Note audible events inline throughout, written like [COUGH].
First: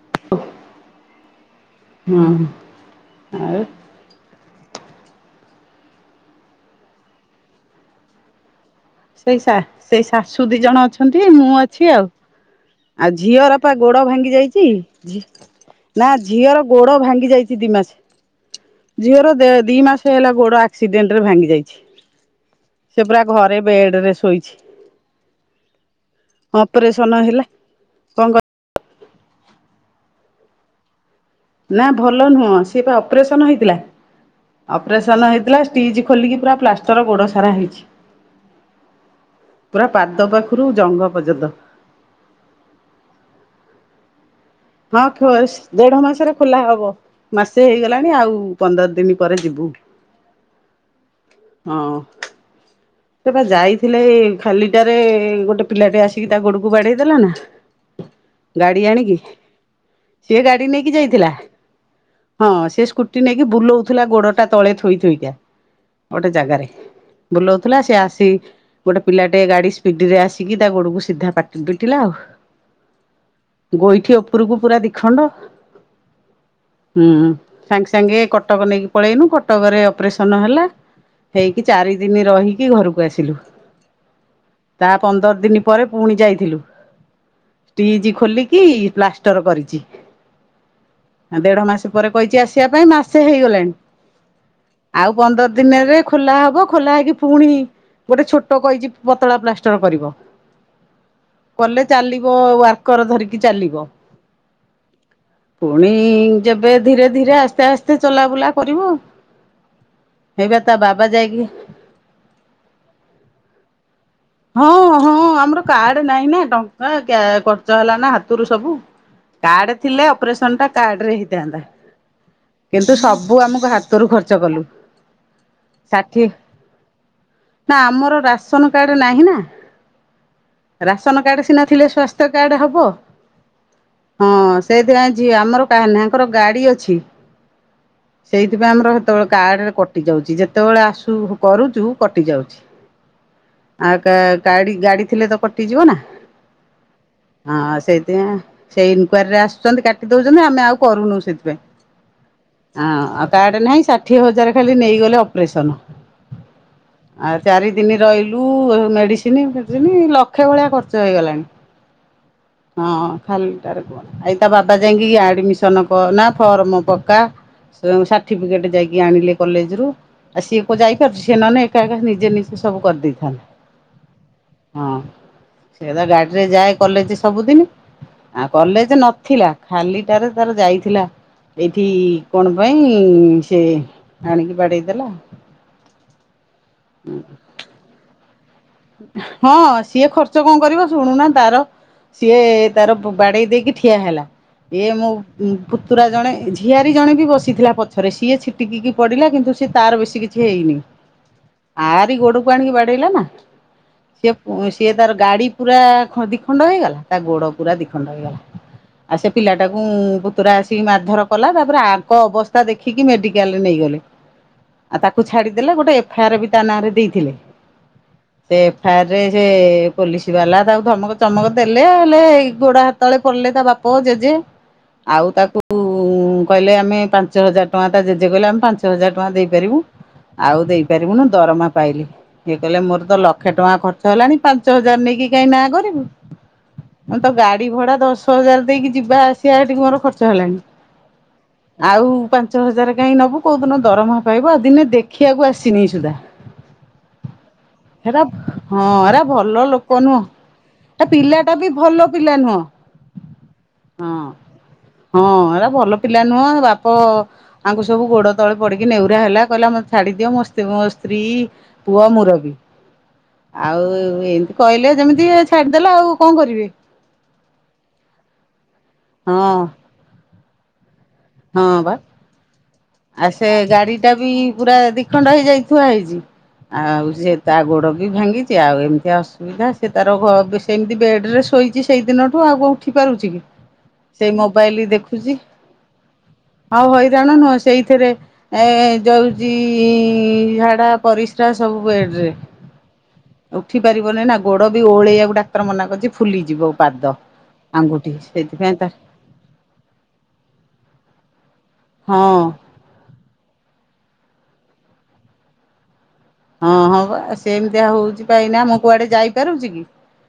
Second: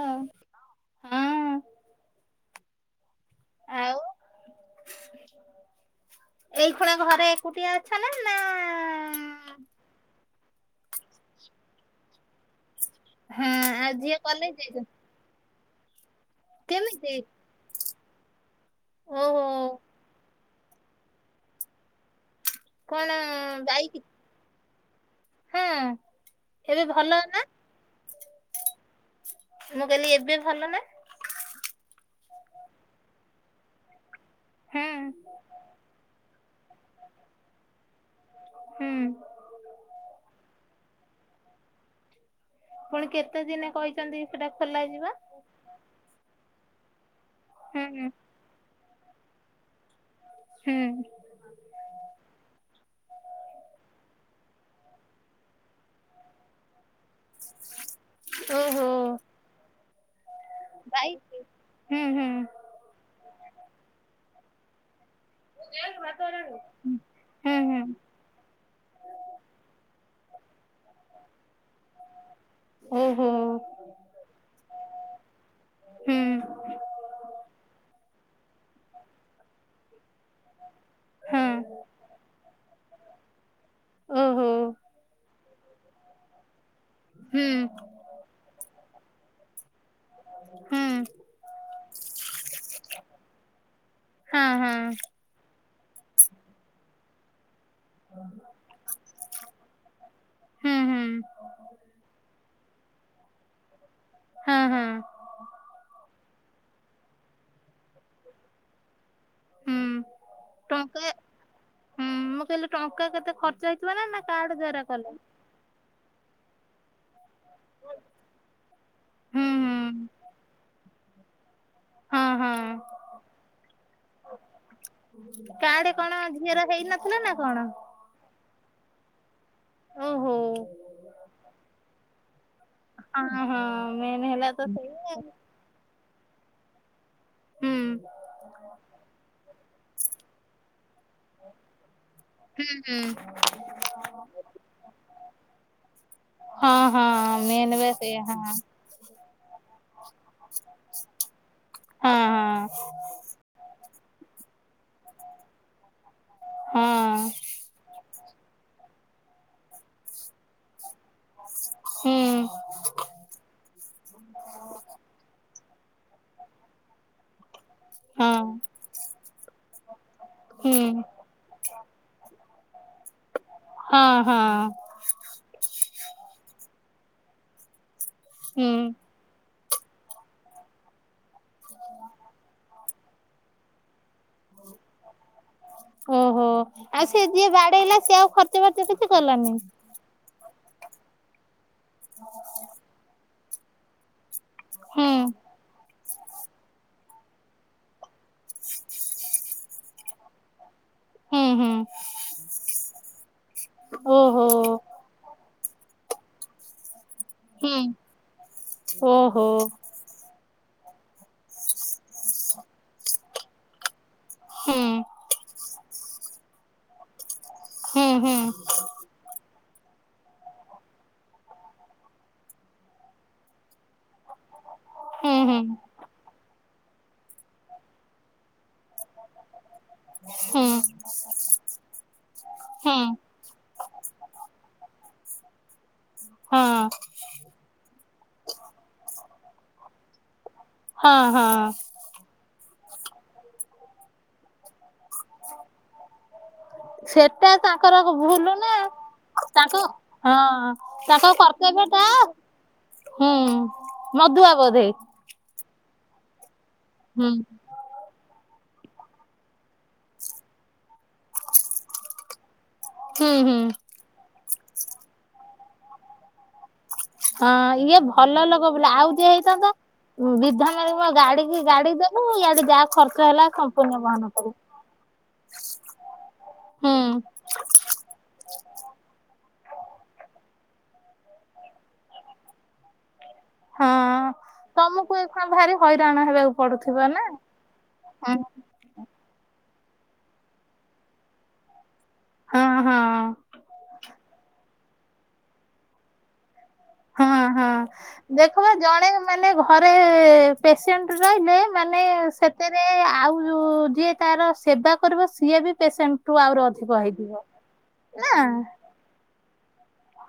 ଆଉ ଓହଃ, ହଁ ହଁ ଆଉ? ଏଇ ଖୁଣା ଘରେ ଏକୁଟିଆ ଅଛ ନା? ନା ସେଇ ଶା ସେଇ ଶାଶୁ ଦି ଜଣ ଅଛନ୍ତି, ମୁଁ ଅଛି ଆଉ। ଆଉ ହଁ ଝିଅର ପା ଆଉ ଗୋଡ ଝିଅ ଭାଙ୍ଗି କଲେଜ ଯାଇଚି, ଯାଇଛନ୍ତି ଝି ନା ଝିଅର ଗୋଡ କେମିତି ଭାଙ୍ଗି ଯାଇଛି ଦି ମାସେ। ଝିଅର ଓହୋ ଦେ ଦି ମାସେ ହେଲା ଗୋଡ ଆ ଆକ୍ସିଡେଣ୍ଟରେ ଭାଙ୍ଗି ଯାଇଛି। ସେ କଣ ପୁରା ଘରେ ବେଡ ବାଇକ୍ ରେ ଶୋଇଛି। ହଁ ଏବେ ଭଲ ଅପରେସନ ନା ହେଲା। କଣ କ ମୁଁ କହିଲି ଏବେ ଭଲ ନା? ନା ଭଲ ନୁହଁ, ସିଏ ପା ଅପରେସନ ହେଇଥିଲା। ହୁଁ ଅପରେସନ ହେଇଥିଲା ଷ୍ଟିଚ୍ ଖୋଲିକି ପୁରା ପ୍ଲାଷ୍ଟର ଗୋଡ ସାରା ହେଇଛି। ହୁଁ ପୁରା ପାଦ ପାଖରୁ ଜଙ୍ଘ ପର୍ଯ୍ୟନ୍ତ। ପୁଣି କେତେ ଦିନେ କହି ଛନ୍ତି ସେଟା ଖୋଲା ହଁ ଯିବ ଫୋସ୍‌ ଦେଢ ମାସରେ ଖୋଲା ହବ। ମାସେ ହୁଁ ହେଇଗଲାଣି ଆଉ ପନ୍ଦର ଦିନ ପରେ ଯିବୁ। ହୁଁ। ହଁ, ସେ ପା ଯାଇଥିଲେ ଖାଲିଟାରେ ଗୋଟେ ପିଲାଟେ ଆସି ସିକି ତା ଗୋଡକୁ ବାଡ଼େଇ ଦେଲା ନା, ଓହୋ ଗାଡି ଆଣିକି। ସିଏ ଗାଡି ନେଇକି ବାଇକ୍ ଯାଇଥିଲା। ହୁଁ ହୁଁ ହଁ ସେ ସ୍କୁଟ୍ ସ୍କୁଟି ନେଇକି ବୁଲଉଥିଲା ଗୋଡଟା ତଳେ ଥୋଇଥୋଇକା, ହୁଁ ଗୋଟେ ଜାଗାରେ। ବୁଲଉଥିଲା, ହୁଁ ସେ ଆସି ଗୋଟେ ପିଲାଟେ ଗାଡି ସ୍ପିଡିରେ ଆସିକି ତା ଗୋଡକୁ ସିଧା ପାଟ୍ ପିଟିଲା ଆଉ। ଓହୋ ଗୋଇଠି ଉପରକୁ ପୁରା ଦି ଖଣ୍ଡ। ହୁଁ ହୁଁ। ସାଙ୍ଗେ ସାଙ୍ଗେ କଟକ ନେଇକି ପଳେଇନୁ। କଟ- କଟକରେ ଅପରେସନ ହେଲା। ହେଇକି ହଁ ଚାରି ଦିନ ରହିକି ଘରକୁ ଆସିଲୁ। ଓହୋ ତା ପନ୍ଦର ଦିନି ପରେ ପୁଣି ଯାଇଥିଲୁ। ହୁଁ ଷ୍ଟିଜ ଖୋଲିକି ପ୍ଲାଷ୍ଟର କରିଛି। ହୁଁ ଆ ଦେଢ ମାସ ପରେ କହିଛି ଆସିଆ ପାଇଁ। ମାସେ ହେଇଗଲାଣି। ହଁ ହଁ ଆଉ ପନ୍ଦର ଦିନରେ ଖୋଲା ହବ। ଖୋଲା ହେଇକି ପୁଣି- ଗୋଟେ ଛୋଟ କହିଚି ପତଳା ପ୍ଲାଷ୍ଟର କରିବ। ହୁଁ ହୁଁ କଲେ ଚାଲିବ। ୱାର୍କର ଧରିକି ଚାଲିବ। ହଁ ହଁ। ପୁଣି ଯେବେ ଧୀରେ ଧୀରେ ଆସ୍ତେ ଆସ୍ତେ ଚଲାବୁଲା କରିବ। ହୁଁ ହେଇବା ତା ବାବା ଟଙ୍କା ଯାଇକି ହୁଁ ମୁଁ କହିଲି ଟଙ୍କା କେତେ ଖର୍ଚ୍ଚ ହେଇଥିବ ନା କାର୍ଡ ହଁ ଦ୍ଵାରା ହଁ କଲେ। ଆମର କାର୍ଡ ନାହିଁ ନା ଟଙ୍କା ଖର୍ଚ୍ଚ ହେଲା ନା ହାତରୁ ସବୁ ହୁଁ କାର୍ଡ ହୁଁ ଥିଲେ ଅପରେସନଟା କାର୍ଡରେ ହେଇଥାନ୍ତା ହଁ ହଁ କିନ୍ତୁ ସବୁ ଆମକୁ ହାତରୁ ଖର୍ଚ୍ଚ କଲୁ କାର୍ଡ଼ କଣ ଷାଠିଏ ଝିଅର ହେଇନଥିଲା ନା କଣ? ରାସନ କାର୍ଡ଼ ନାହିଁ ନା ଓହୋ ରାସନ କାର୍ଡ଼ ସିନା ଥିଲେ ସ୍ୱାସ୍ଥ୍ୟ କାର୍ଡ଼ ହେବ। ହବ ହଁ ହଁ ମେନ୍ ହେଲା ହଁ ତ ସେଇଆ ଆଉ ସେଥିପାଇଁ ଆମର କାହାରନାହିଁ ଆଙ୍କର ଗାଡି ଅଛି ହ ହୁଁ। [UNINTELLIGIBLE] ସେଇଥିପାଇଁ ଆମର ହେତେବେଳେ କାର୍ଡରେ କଟି ଯାଉଛି ଯେତେବେଳେ ଆସୁ କରୁଛୁ କଟି ଯାଉଛି। ହୁଁ ହୁଁ। ଆଉ କାଗାଡି ଗାଡି ଥିଲେ ତ କଟିଯିବ ନା ହଁ ହଁ ମେନ୍ ହଁ ବା ସେଇଆ ସେଇଥିାଇଁ ହଁ। ସେଇ ଇନକ୍ୱାରୀରେ ଆସୁଛନ୍ତି କାଟି ଦଉଛନ୍ତି ଆମେ ଆଉ କରୁନୁ ସେଥିପାଇଁଁ ହଁ ହଁ କାର୍ଡ଼ ନାହିଁ ଷାଠିଏ ହଜାର ଖାଲି ନେଇଗଲେ ଅପରେସନ୍ ହଁ ଆଉ ଚାରି ତିନିଦିନ ରହିଲୁ ମେଡିସିନି ଫେଡିସିନି ଲକ୍ଷେ ଭଳିଆ ଖର୍ଚ୍ଚ ହେଇଗଲାଣି ହୁଁ ହଁ ଖାଲିଟାରେ କୁହନା ତା ବାବା ଯାଇକି ଆଡିମିସ ସନ କରନା ଫର୍ମ ପକ୍କା ହଁ ସାର୍ଟିଫିକେଟ୍ ଯାଇକି ଆଣିଲେ କଲେଜରୁ। ସିଏ ହୁଁ। କୋଉଯାଇପାରୁଛି ସେ ନହଲେ ଏକା ଏକା ନିଜେ ନିଜେ ସବୁ କରିଦେଇଥାନ୍ତା। ହଁ ହଁ। ହଁ ସେ ତ ଗାଡ଼ିରେ ଯାଏ କଲେଜ ସବୁଦିନ ଆଉ ହୁଁ କଲେଜ ନ ଥିଲା ଖାଲିଟାରେ ତାର ଯାଇଥିଲା ଏଇଠି କଣ ପାଇଁ ସେ ଆଣିକି ବାଡେଇଦେଲା। ଓହୋ ଆଉ ସେ ଯିଏ ବାଡେଇଲା ସେଏ ଆଉ ଖଚ ହଁ ସିଏ ଖର୍ଚ୍ଚ କଣ କରିବ ଶୁଣୁନ ତାର ସିଏ ତାର ବାଡ଼େଇ ଦେଇକି ଠିଆ ହେଲା ଇଏ ମୋ ହୁଁ ପୁତୁରା ଜଣେ ଝିଆରୀ ଜଣେ ବି ବସିଥିଲା ପଛରେ ସିଏ ଛିଟିକିକି ପଡିଲା କିନ୍ତୁ ସିଏ ତାର ବେଶୀ କିଛି ହେଇନି। ହୁଁ ହୁଁ। ଆରି ଗୋଡକୁ ଆଣିକି ବାଡ଼େଇଲା ନା? ଓହୋ ସିଏ ସିଏ ତାର ଗାଡି ପୁରା ଦି ଖଣ୍ଡ ହେଇଗଲା। ତା ଗୋଡ ପୁରା ଓହୋ। ଦିଖଣ୍ଡ ହେଇଗଲା ଆଉ ସେ ପିଲାଟାକୁ ପୁତୁ ଆସିକି ମାରଧରକଲା ତାପରେ ଆଙ୍କ ଅବସ୍ଥା ଦେଖିକି ମେଡିକାଲ ନେଇଗଲେ। ହଁ ତାକୁ ଛାଡିଦେଲେ ଗୋଟେ ଏଫେଆରବି ତା ନାଁରେ ଦେଇଥିଲେ। ହୁଁ ହୁଁ। ଏଫେଆରରେ ସେ ପୋଲିସ ବାଲା ତାକୁ ଧମକ ଚମକ ଦେଲେ ହେଲେ ଏ ଗୋଡ ହାତ ତଳେ ପଡ଼ିଲେ ତା ବାପ ଜେଜେ ଆଉ ତାକୁ ଉଁ କହିଲେ ଆମେ ପାଞ୍ଚ ହଜାର ଟଙ୍କା ତା ଜେଜେ କହିଲେ ଆମେ ପାଞ୍ଚ ହଜାର ଟଙ୍କା ଦେଇପାରିବୁ। ଆଉ ଦେଇପାରିବୁନୁ ଦରମା ପାଇଲେ। ଇଏ କହିଲେ ମୋର ତ ଲକ୍ଷେ ଟଙ୍କା ଖର୍ଚ୍ଚ ହେଲାଣି ପାଞ୍ଚ ହଜାର ନେଇକି କହିକିନାଁ କରିବୁ। ମୁଁ ତ ଗାଡି ଭଡା ଦଶ ହଜାର ଦେଇକି ଯିବା ଆସିବା ମୋର ଖର୍ଚ୍ଚ ହେଲାଣି ହଁ ହଁ। ଆଉ ପାଞ୍ଚ ହଜାର କାହିଁ ନେବୁ କେଉଁଦିନ ଦରମା ପାଇବ ଦିନେ ଦେଖିବାକୁ ଆସିନି ସୁଦ୍ଧା। ସେଟା ତାଙ୍କର ହେରା ଭୁଲ ନା ହଁ ହେରା ଭଲ ତାଙ୍କ ଲୋକ ନୁହଁ। ହଁ ତା ତାଙ୍କ ପିଲାଟା କର୍ତ୍ତ ବି ଭଲ ପିଲା ନୁହଁ। ହୁଁ ହଁ ମଦୁଆ ବୋଧେ। ହଁ ଏରା ଭଲ ପିଲା ନୁହଁ। ବାପ ହୁଁ ଆଙ୍କୁ ସବୁ ଗୋଡ ତଳେ ପଡିକି ନେହୁରା ହେଲା କହିଲା ମୋତେ ଛାଡ଼ିଦିଅ ମୋ ସ୍ତ ମୋ ସ୍ତ୍ରୀ ପୁଅ ମୁରବି। ହୁଁ ହୁଁ ଆଉ ଏମତି କହିଲେ ଯେମିତି ଇଏ ଛାଡିଦେଲା ଆଉ କଣ କରିବେ। ହଁ ଇଏ ଭଲ ଲୋକ ବୋଲି ଆଉ ଯିଏ ହଁ ହେଇଥାନ୍ତା ବିଧା ମାରି ମୋ ଗାଡି ହଁ ବା ଗାଡି ଦେବୁ ଇଆଡେ ଯାହା ଖର୍ଚ୍ଚ ହେଲା ସମ୍ପୂର୍ଣ୍ଣ ବହନ କରିବୁ। ଖଣ୍ଡ ହେଇଯାଇ ଥୁଆ ହେଇଛି। ହୁଁ ଆଉ ସିଏ ତା ଗୋଡ ବି ଭାଙ୍ଗିଛି ଆଉ ଏମିତି ଆ ସୁବିଧା ସେ ତାର ଘ ସେମିତି ବେଡରେ ଶୋଇଛି ସେଇ ଦିନଠୁ ଆଉ କଣ ଉଠି ପାରୁଛି କି। ହଁ ସେଇ ମୋବାଇଲ ତମକୁ ଦେଖୁଛି ଏଇଖୁଣା ଭାରି ହଇରାଣ ହେବାକୁ ଆଉ ପଡୁଥିବ ନା ହଇରାଣ ନୁହଁ ସେଇଥିରେ ହଁ ଏ ଯୋଉ ଚି ଝାଡ଼ା ପରିସ୍ରା ସବୁ ବେଡ଼ରେ। ହଁ ହଁ। ଉଠି ପାରିବନି ନା ଗୋଡ ବି ଓହଳେଇବାକୁ ଡାକ୍ତର ମନା କରିଛି ଫୁଲିଯିବ। ପାଦ। ହଁ ହଁ ଆଙ୍ଗୁଠି ଦେଖିନ ସେଇଥିପାଇଁ ତା ଜଣେ ମାନେ ଘରେ ପେସେଣ୍ଟ ରହିଲେ ମାନେ ହଁ ସେତେ ଆଉ ଯିଏ ତାର ସେବା କରିବ ସିଏ ବି ପେସେଣ୍ଟ ହଁ ହଁ ପା ସେମିତିଆ ହୋଉଛି ନା ପା ଏନା। ମୁଁ କୁଆଡେ ଯାଇପାରୁଛି କି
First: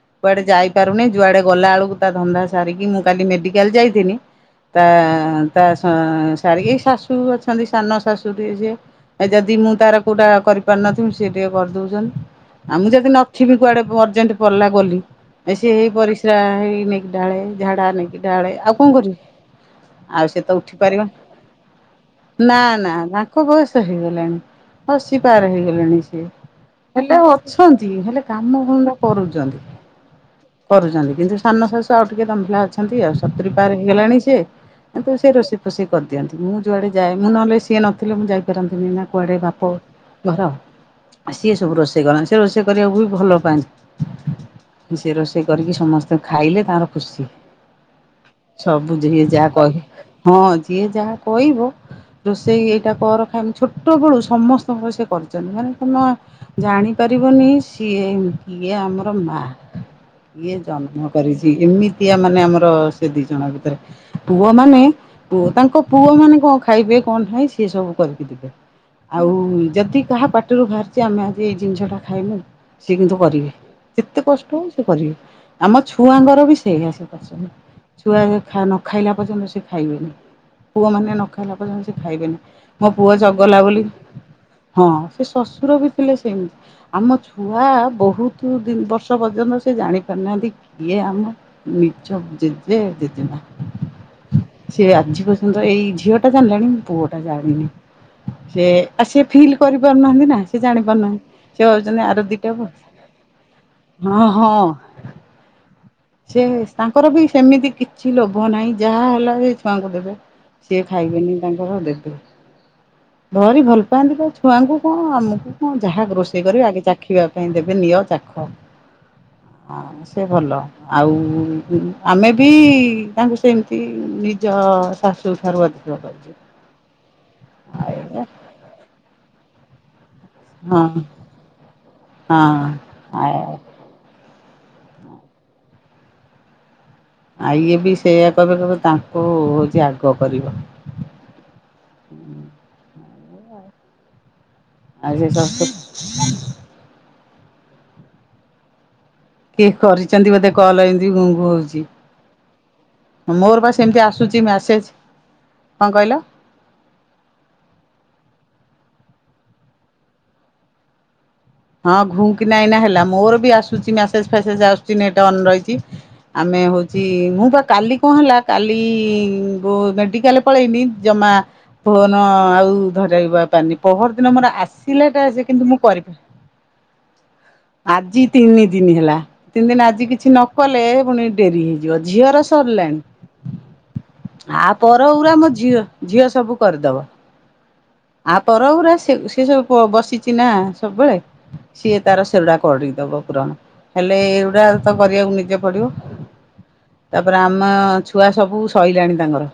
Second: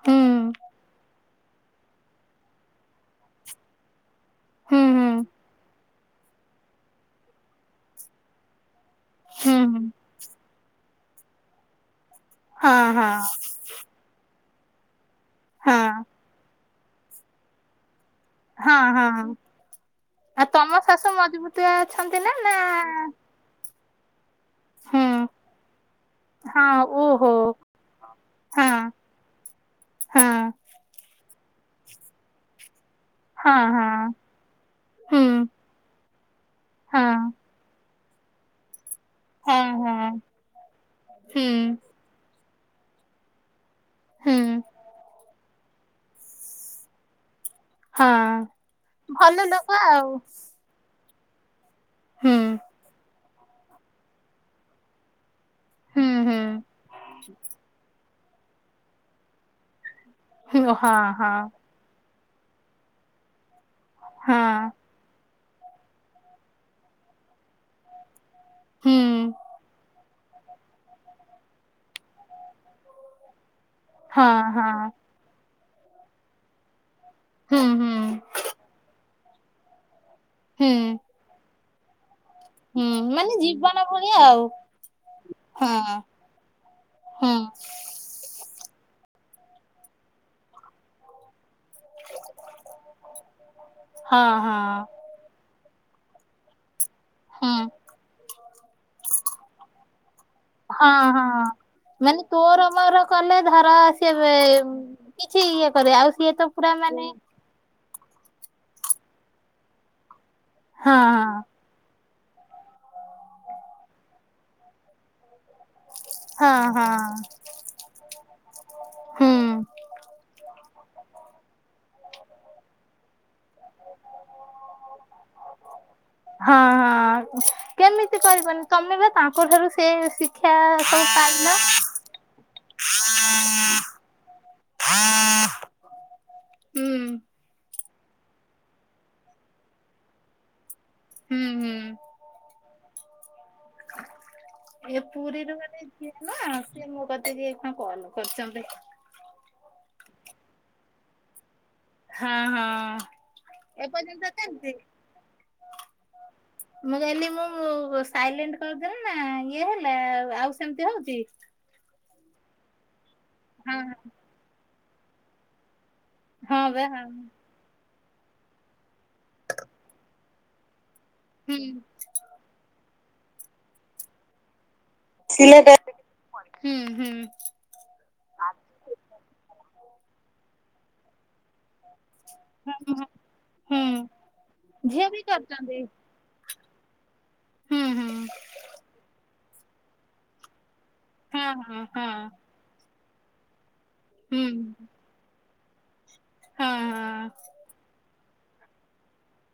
ହୁଁ କୁଆଡେ ଯାଇପାରୁନି। ଯୁଆଡ଼େ ଗଲା ବେଳକୁ ତା ଧନ୍ଦା ସାରିକି ମୁଁ କାଲି ମେଡିକାଲ ଯାଇଥିଲି ହୁଁ ତା ହୁଁ ତା ହଁ ସାରିକି ଏ ଶାଶୁ ଅଛନ୍ତି ସାନ ଶାଶୁଟିଏ ଯିଏ। ହୁଁ ଯଦି ମୁଁ ହୁଁ ତାର କୋଉଟା କରି କରି ପାରିନଥିବ ସେ ଟିକେ କରିଦଉଛନ୍ତି ଆଉ ହଁ ମୁଁ ଯଦି ହଁ ନଥିବି କୁଆଡେ ଅର୍ଜେଣ୍ଟ ପଡ଼ିଲା ଗଲି ଏ ସେ ହେଇ ହଁ। ପରିସ୍ରା ହେଇ ନେଇକି ଢାଳେ ଝାଡା ନେଇକି ଢାଳେ ଆଉ ହଁ କଣ ହଁ କରିବି। ହଁ ଆଉ ସେ ତ ଉଠି ତମ ପାରିବ ଶାଶୁ ମଜବୁତିଆ ଅଛନ୍ତି ନା ନା ନାଙ୍କ ବୟସ ହେଇଗଲାଣି। ହୁଁ ଅଶୀ ପାର ହେଇଗଲେଣି ସିଏ ହଁ ହେଲେ ଓହୋ ଅଛନ୍ତି ହେଲେ କାମ ହଁ କଣଟା କରୁଛନ୍ତି। ହଁ କରୁଛନ୍ତି କିନ୍ତୁ ସାନ ଶାଶୁ ଆଉ ଟିକେ ଦମ୍ଭିଲା ଅଛନ୍ତି ଆଉ ହଁ ସତୁରି ପାର୍ ହଁ ହେଇଗଲାଣି ସେ। କିନ୍ତୁ ହୁଁ ସେ ରୋଷେଇ ଫୋଷେଇ କରିଦିଅନ୍ତି। ମୁଁ ଯୁଆଡ଼େ ହଁ ଯାଏ ମୁଁ ନହଲେ ସିଏ ନଥିଲେ ମୁଁ ଯାଇପାରନ୍ତିନି ନା କୁଆଡ଼େ ହଁ ବାପଘ୍ ହଁ ଘର ସିଏ ହୁଁ ସବୁ ରୋଷେଇ କରନ୍ତି ସେ ରୋଷେଇ କରିବାକୁ ବି ଭଲ ହୁଁ ପାଆନ୍ତି। ସେ ରୋଷେଇ କରିକି ସମସ୍ତେ ଖାଇଲେ ତାଙ୍କର ଖୁସି। ହଁ ସବୁ ଯିଏ ଭଲ ଯାହା ଲୋକ କହ ଆଉ ହଁ। ଯିଏ ଯାହା କହିବ ହୁଁ। ରୋଷେଇ ଏଇଟା କର ଖାଇମି ଛୋଟବେଳୁ ସମସ୍ତଙ୍କ ସେ କରିଛନ୍ତି ମାନେ ତମ ଜାଣିପାରିବନି ସିଏ ଇଏ ଆମର ମା। ଇଏ ଜନ୍ମ କରିଛି ଏମିତିଆ ମାନେ ଆମର ସେ ଦି ଜଣଙ୍କ ଭିତରେ। ପୁଅ ମାନେ ତାଙ୍କ ପୁଅ ମାନେ କଣ ଖାଇବେ କଣ ନାହିଁ ସିଏ ସବୁ କରିବେ। ଆଉ ହୁଁ, ଯେତିକି କାହା ପାଟିରୁ ବାହାରିଛି ଆମେ ଆଜି ଏଇ ଜିନିଷଟା ଖାଇମୁ ସିଏ କିନ୍ତୁ କରିବେ। ଯେତେ ହଁ, କଷ୍ଟ ହଉ ସେ ହଁ, କରିବେ। ଆମ ଛୁଆଙ୍କର ବି ସେଇଆ ସପସନି। ହୁଁ, ହୁଁ, ଛୁଆ ନ ଖାଇଲା ପର୍ଯ୍ୟନ୍ତ ସେ ଖାଇବେନି ପୁଅ ହୁଁ, ମାନେ ନ ଖାଇଲା ପର୍ଯ୍ୟନ୍ତ ସେ ଖାଇବେନି। ମୋ ପୁଅ ଚଗଲା ବୋଲି ଏ ଆଉ। ହଁ ସେ ଶଶୁର ହଁ, ବି ଥିଲେ ସେମିତି ଆମ ହୁଁ, ଛୁଆ ବହୁତ ଦୁଇ ତିନି ବର୍ଷ ପର୍ଯ୍ୟନ୍ତ ସେ ଜାଣି ପାରନାହାନ୍ତି କିଏ ଆମେ। ନିଜ ଜେଜେ ଜେଜେମା। ହଁ, ହଁ, ସେ ଆଜି ପର୍ଯ୍ୟନ୍ତ ଏଇ ଝିଅ ଟା ଜାଣିଲେଣି ପୁଅଟା ହୁଁ, ଜାଣିନି ଯେ ଆସେ ଫିଲ୍ କରି ପାରୁନାହାନ୍ତି ନା ସେ ଜାଣି ହଁ, ପାରୁନାହାନ୍ତି ହଁ। ସେ ହଉଛନ୍ତି ଆର ଦିଟା ବସ ସେ କିଛି ଇଏ କରେ ଆଉ ସିଏ ସେ ତ ପୁରା ତାଙ୍କର ମାନେ ବି ସେମିତି କିଛି ଲୋଭ ନାହିଁ ଯାହା ହେଲା ସେ ଛୁଆଙ୍କୁ ଦେବେ ସିଏ ହଁ, ଖାଇବେନି ତାଙ୍କ ଦେବେ ଧରି ଭଲ ପାଆନ୍ତି ତ ଛୁଆଙ୍କୁ କଣ ଆମକୁ କଣ ଯାହା ଗୋଷ ରୋଷେଇ ହଁ, କର ହଁ, ଆଗେ ହଁ, ଚାଖିବା ପାଇଁ ଦେବେ ନିଅ ଚାଖ ହୁଁ, ଆ ସେ ଭଲ। ଆଉ ଆମେ ବି ତାଙ୍କୁ ସେମିତି ନିଜ ଶାଶୁଠାରୁ ଅଧିକ କରି ହଁ ହଁ କେମିତି କରିବନି ତମେ ବା ତାଙ୍କ ଠାରୁ ସେ ଶିକ୍ଷା ସବୁ ପାଇଲ। ହଁ ଆ ହୁଁ। ଆ ଇଏ ବି ସେଇୟା କହବେ କିବ ତାଙ୍କୁ ହଉଛି ଆଗ କରିବ ହୁଁ ହୁଁ। ଏ ଆଉ ସେ ପୁରୀରୁ ଶାଶୁ ମାନେ ଝିଏ ନା ସିଏ ମୋ କତିକି ଏଇକା କଲ କରିଛନ୍ତି। କିଏ କରିଚନ୍ତି ବୋଧେ କଲ ଏନ୍ତି ଘୁଁ ଘୁଁ ହଉଚି। ହଁ ହଁ ମୋର ବା ସେମିତି ଏପର୍ଯ୍ୟନ୍ତ ଆସୁଚି ଚାଲିଛି? ମ୍ୟାସେଜ୍ କଣ କହିଲ। ମୁଁ କହିଲି ମୁଁ ସାଇଲେଣ୍ଟ୍ କରିଦେଲି ନା ଇଏ ହେଲେ ଆଉ ସେମିତି ହଉଚି? ହଁ ଘୁଁ କିନା ଏଇନା ହେଲା ମୋର ବି ହଁ ଆସୁଚି ମ୍ୟାସେଜ୍ ଫ୍ୟାସେଜ୍ ଆସୁଚି ନେଟ୍ ଅନ୍ ରହିଚି। ହଁ ଆମେ ବା ହଁ ହଉଚି ମୁଁ ବା କାଲି କଣ ହେଲା କାଲି ମେଡିକାଲ ପଳେଇଲି। ଜମା ହୁଁ। ଫୋନ୍ ଆଉ ଧରେଇବା ପାନି ପହର ଦିନ ମୋର ଆସି ପିଲାଟା ଅଛି କିନ୍ତୁ ମୁଁ କରି ପାରୁନି ହୁଁ ହୁଁ। ଆଜି ତିନି ଦିନି ହେଲା ତିନି ଦିନି ଆଜି କିଛି ନ କଲେ ପୁଣି ଡେରି ହେଇଯିବ ଝିଅର ହୁଁ ସରିଲାଣି। ଆ ଝିଅ ପର ବି ଗୁରା ମୋ କରୁଛନ୍ତି। ଝିଅ ଝିଅ ସବୁ କରିଦବ ହୁଁ ହୁଁ ଆ ପର ଗୁରା ସେ ସେ ସବୁ ବସିଚି ନା ସବୁବେଳେ। ହଁ ହଁ ସିଏ ହଁ ତାର ସେଗୁଡା କରିଦବ ପୁରଣ। ହେଲେ ହୁଁ ଏଗୁଡ଼ା ତ କରିବାକୁ ନିଜେ ପଡ଼ିବ ହଁ ହଁ। ତାପରେ ଆମେ ମା ଛୁଆ ସବୁ ସଇଲାଣି ତାଙ୍କର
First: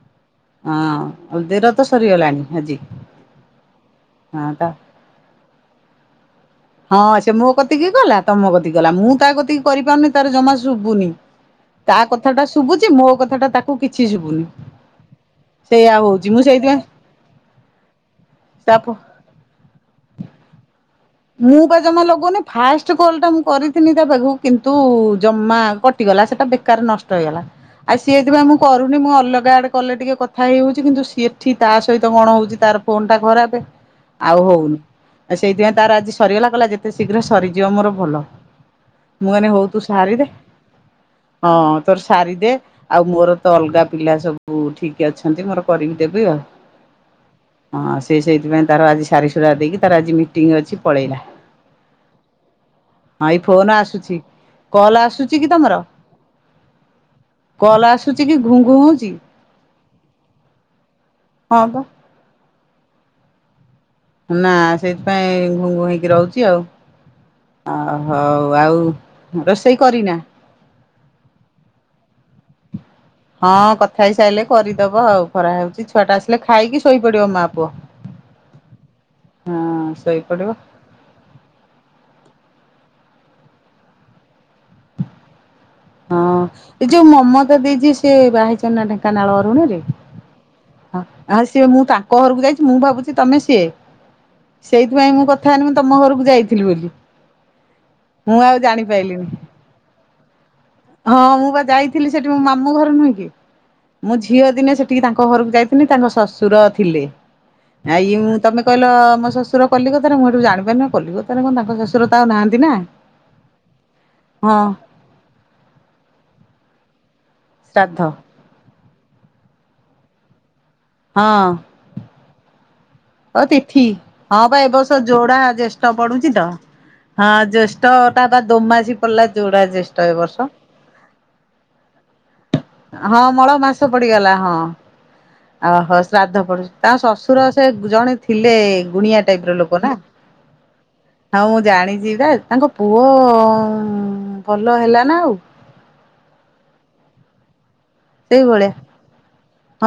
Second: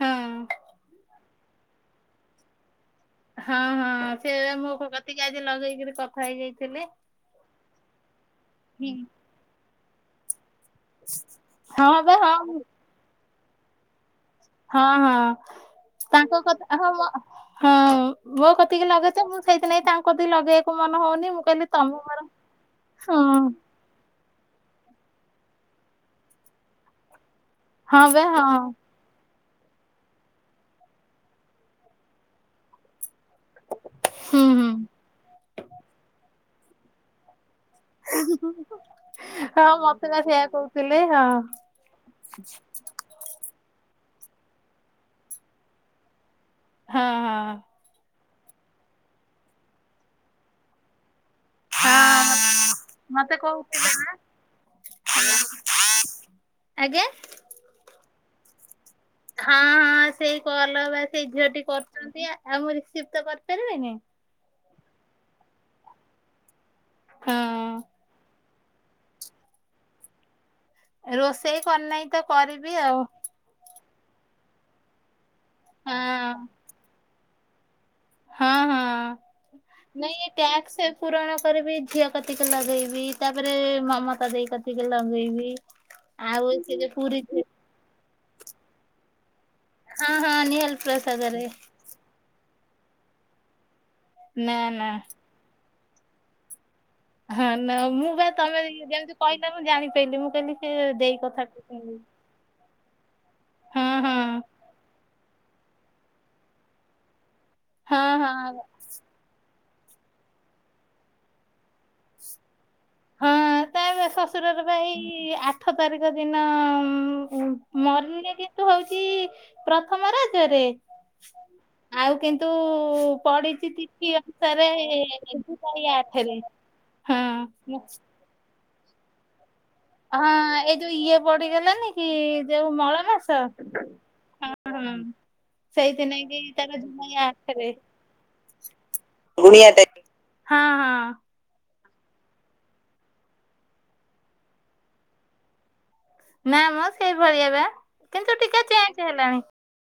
ହଁ ହଁ। ଅଲି ଦେଇର ତ ସରିଗଲାଣି ଆଜି। ହଁ ହଁ ସେ ମୋ କତିକି ଆଜି ଲଗେଇକିରି କଥା ହେଇଯାଇଥିଲେ। ହଁ ସେ ମୋ କତିକି କଲା ତମ କତିକି କଲା ମୁଁ ତା କତିକି କରିପାରୁନି। ତାର ଜମା ଶୁବୁନି ହଁ ତା ବା କଥା ହଁ ଟା ଶୁବୁଚି ମୋ କଥା ଟା ତାକୁ କିଛି ଶୁବୁନି। ହଁ ହଁ ତାଙ୍କ କଥା ସେଇଥିପାଇଁ ହଁ ମ ହୁଁ ମୋ ତା କତିକି ଫୋ ଲଗେ ତ ମୁଁ ସେଇଥିନାଗି ତାଙ୍କ କତିକି ଲଗେଇ ମନ ହଉନି। ମୁଁ କହିଲି ପା ତମ ଜମା ମୋର ଲଗଉନି ଫାଷ୍ଟ୍ କଲ୍ ହଁ ଟା ମୁଁ କରି ଥିଲି ତା ପାଖୁ କିନ୍ତୁ ଜମା କଟିଗଲା ସେଟା ବେକାର୍ ରେ ନଷ୍ଟ ହେଇଗଲା। ଆ ହଁ ବେ ସେଇଥି ହଁ ପାଇଁ ମୁଁ କରୁନି ମୁଁ ଅଲଗା ଆଡେ କଲେ ଟିକେ କଥା ହେଇ ହଉଚି କିନ୍ତୁ ସେଠି ତା ସହିତ କଣ ହଉଚି ତାର ଫୋନ୍ ଟା ଖରାପେ ଆଉ ହୁଁ ହୁଁ ହଉନି। ଆ ସେଇଥିପାଇଁ ତାର ଆଜି ସରିଗଲା କହିଲା ଯେତେ ଶୀଘ୍ର ସରି ଯିବ ମୋର ଭଲ। ମୁଁ କହିଲି ହଉ ହଁ ତୁ ମତେ ସାରି ବା ଦେ ସେଇଆ କହୁଥିଲେ ହଁ ତର ସାରି ଦେ ଆଉ ମୋର ତ ଅଲଗା ପିଲା ସବୁ ଠିକ୍ ଅଛନ୍ତି ମୋର କରିକି ଦେବି ଆଉ। ହଁ ହଁ। ହଁ ସେ ସେଇଥିପାଇଁ ତାର ଆଜି ସାରି ସୁରା ଦେଇକି ତାର ଆଜି ମିଟିଂ ଅଛି ପଳେଇଲା। ହଁ ହଁ ମତେ ଏଇ ଫୋନ୍ କହୁଥିଲେ ନା ଆସୁଚି। କଲ୍ ଆସୁଚି କି ତମର? ଆଜ୍ଞା କଲ୍ ଆସୁଚି କି ଘୁଁ ଘୁଁ ହଉଚି? ହଁ ହଁ ସେଇ କଲ୍ ବା ସେଇ ଝିଅଟି ହଁ ବା କରୁଚନ୍ତି। ଆଉ ମୁଁ ରିସିଭ ତ କରିପାରିବିନି? ନା ସେଇଥିପାଇଁ ଘୁଁ ଘୁଁ ହେଇକି ରହୁଚି ଆଉ। ହଁ ଓହୋ। ଆଉ ରୋଷେଇ କରିନା? ରୋଷେଇ କରିନେଇ ତ କରିବି ଆଉ। ହଁ କଥା ହେଇସାଇଲେ କରିଦବ ଆଉ। ଖରା ହେଉଚି ହଁ ଛୁଆ ଟା ଆସିଲେ ଖାଇକି ଶୋଇପଡିବ ମା ପୁଅ। ହଁ ହଁ। ହଁ ନାଇଁ ଏ ଶୋଇପଡ଼ିବ ଟ୍ୟାକ୍ସ୍ ପୁରଣ କରିବି ଝିଅ କତିକି ଲଗେଇବି ତାପରେ ମମତା ଦେଇ କତିକି ଲଗେଇବି। ହଁ। ଆଉ ସେ ଏ ଯୋଉ ଯଉ ପୁରୀ ଝିଅ- ମମତା ଦେଇ ଯିଏ ସେ ବାହା ହେଇଚନ୍ତି ନା ଢେଙ୍କାନାଳ ଅରୁଣ ହଁ ହଁ ନିହାଲ [UNINTELLIGIBLE] ପ୍ରସାଦରେ। ହଁ ସିଏ ମୁଁ ତା ତାଙ୍କ ଘରକୁ ଯାଇଚି ମୁଁ ଭାବୁଚି ତମେ ସିଏ। ନା ନା ସେଇଥିପାଇଁ ମୁଁ କ ଥା ହେଇନି ମୁଁ ତମ ଘରକୁ ଯାଇଥିଲି ବୋଲି। ହଁ ନା ମୁଁ ବା ଆଉ ତମେ ଇଏ ଯେମିତି ଜାଣିପାରିଲିନି କହିଲ ମୁଁ ଜାଣିପାଇଲି ମୁଁ କହିଲି ସେ ଦେଇ ହଁ କଥା ମୁଁ ବା କହୁଛନ୍ତି। ଯାଇଥିଲି ସେଠି ମୋ ମାମୁଁ ଘରେ ନୁହେଁ କି। ହଁ ମୋ ହଁ ଝିଅ ଦିନେ ସେଠିକି ତା ତାଙ୍କ ଘରକୁ ଯାଇଥିଲି ତାଙ୍କ ଶଶୁର ଥିଲେ। ଆ ହଁ ଇଏ ମୁଁ ତମେ ହଁ କହିଲ ମୋ ଶଶୁ ର କଲିକତାରେ ମୁଁ ହେଠୁ ଜାଣିପାରିଲି କଲିକତା ରେ କଣ ତାଙ୍କ ଶଶୁ ହଁ ତା ଶଶୁରର ହଁ ପା ଏଇ ଆ ଆଠ ତାରିଖ ଦିନ। ଶ୍ରାଦ୍ଧ [UNINTELLIGIBLE] ହଉଚି ପ୍ରଥମ ରଜରେ। ହଁ। ଆଉ କିନ୍ତୁ ଓ ପଡିଚି ତିଥି ହଁ ବା ଏ ଅନୁସାରେ ବର୍ଷ ଯୋଡା ଜ୍ୟେଷ୍ଠ ଜୁଲାଇ ପଡୁଛି ତ। ଆଠରେ। ହଁ ଜ୍ୟେଷ୍ଠ ଟା ବା ଦୋମାସୀ ପଡିଲା ଯୋଡା ଜ୍ୟେ ହଁ ଏଇ ଯୋଉ ଇଏ ପଡିଗଲାନି। କି ଯୋଉ ମଳ ହଁ ମାସ ମଳ ମାସ ପଡିଗଲା ହଁ। ଓହୋ। ସେଇଥିନାଗି ଶ୍ରାଦ୍ଧ ପଡୁଚି। ତାର ତାଙ୍କ ଜୁଲାଇ ଶଶୁର ସେ ଆଠରେ। ଜଣେ ଥିଲେ ଗୁଣିଆ ଟାଇପ ର ଲୋକ ନା। ହଁ ହଁ। ହଁ ମୁଁ ଜାଣିଚି ପା। ତାଙ୍କ ପୁଅ ଭଲ ହେଲା ନା ଆଉ? ନା ମ ସେଇ ଭଳିଆ ବା। କିନ୍ତୁ ଟିକେ ସେଇଭଳିଆ। ଚେଞ୍ଜ ହେଲାଣି। ହଁ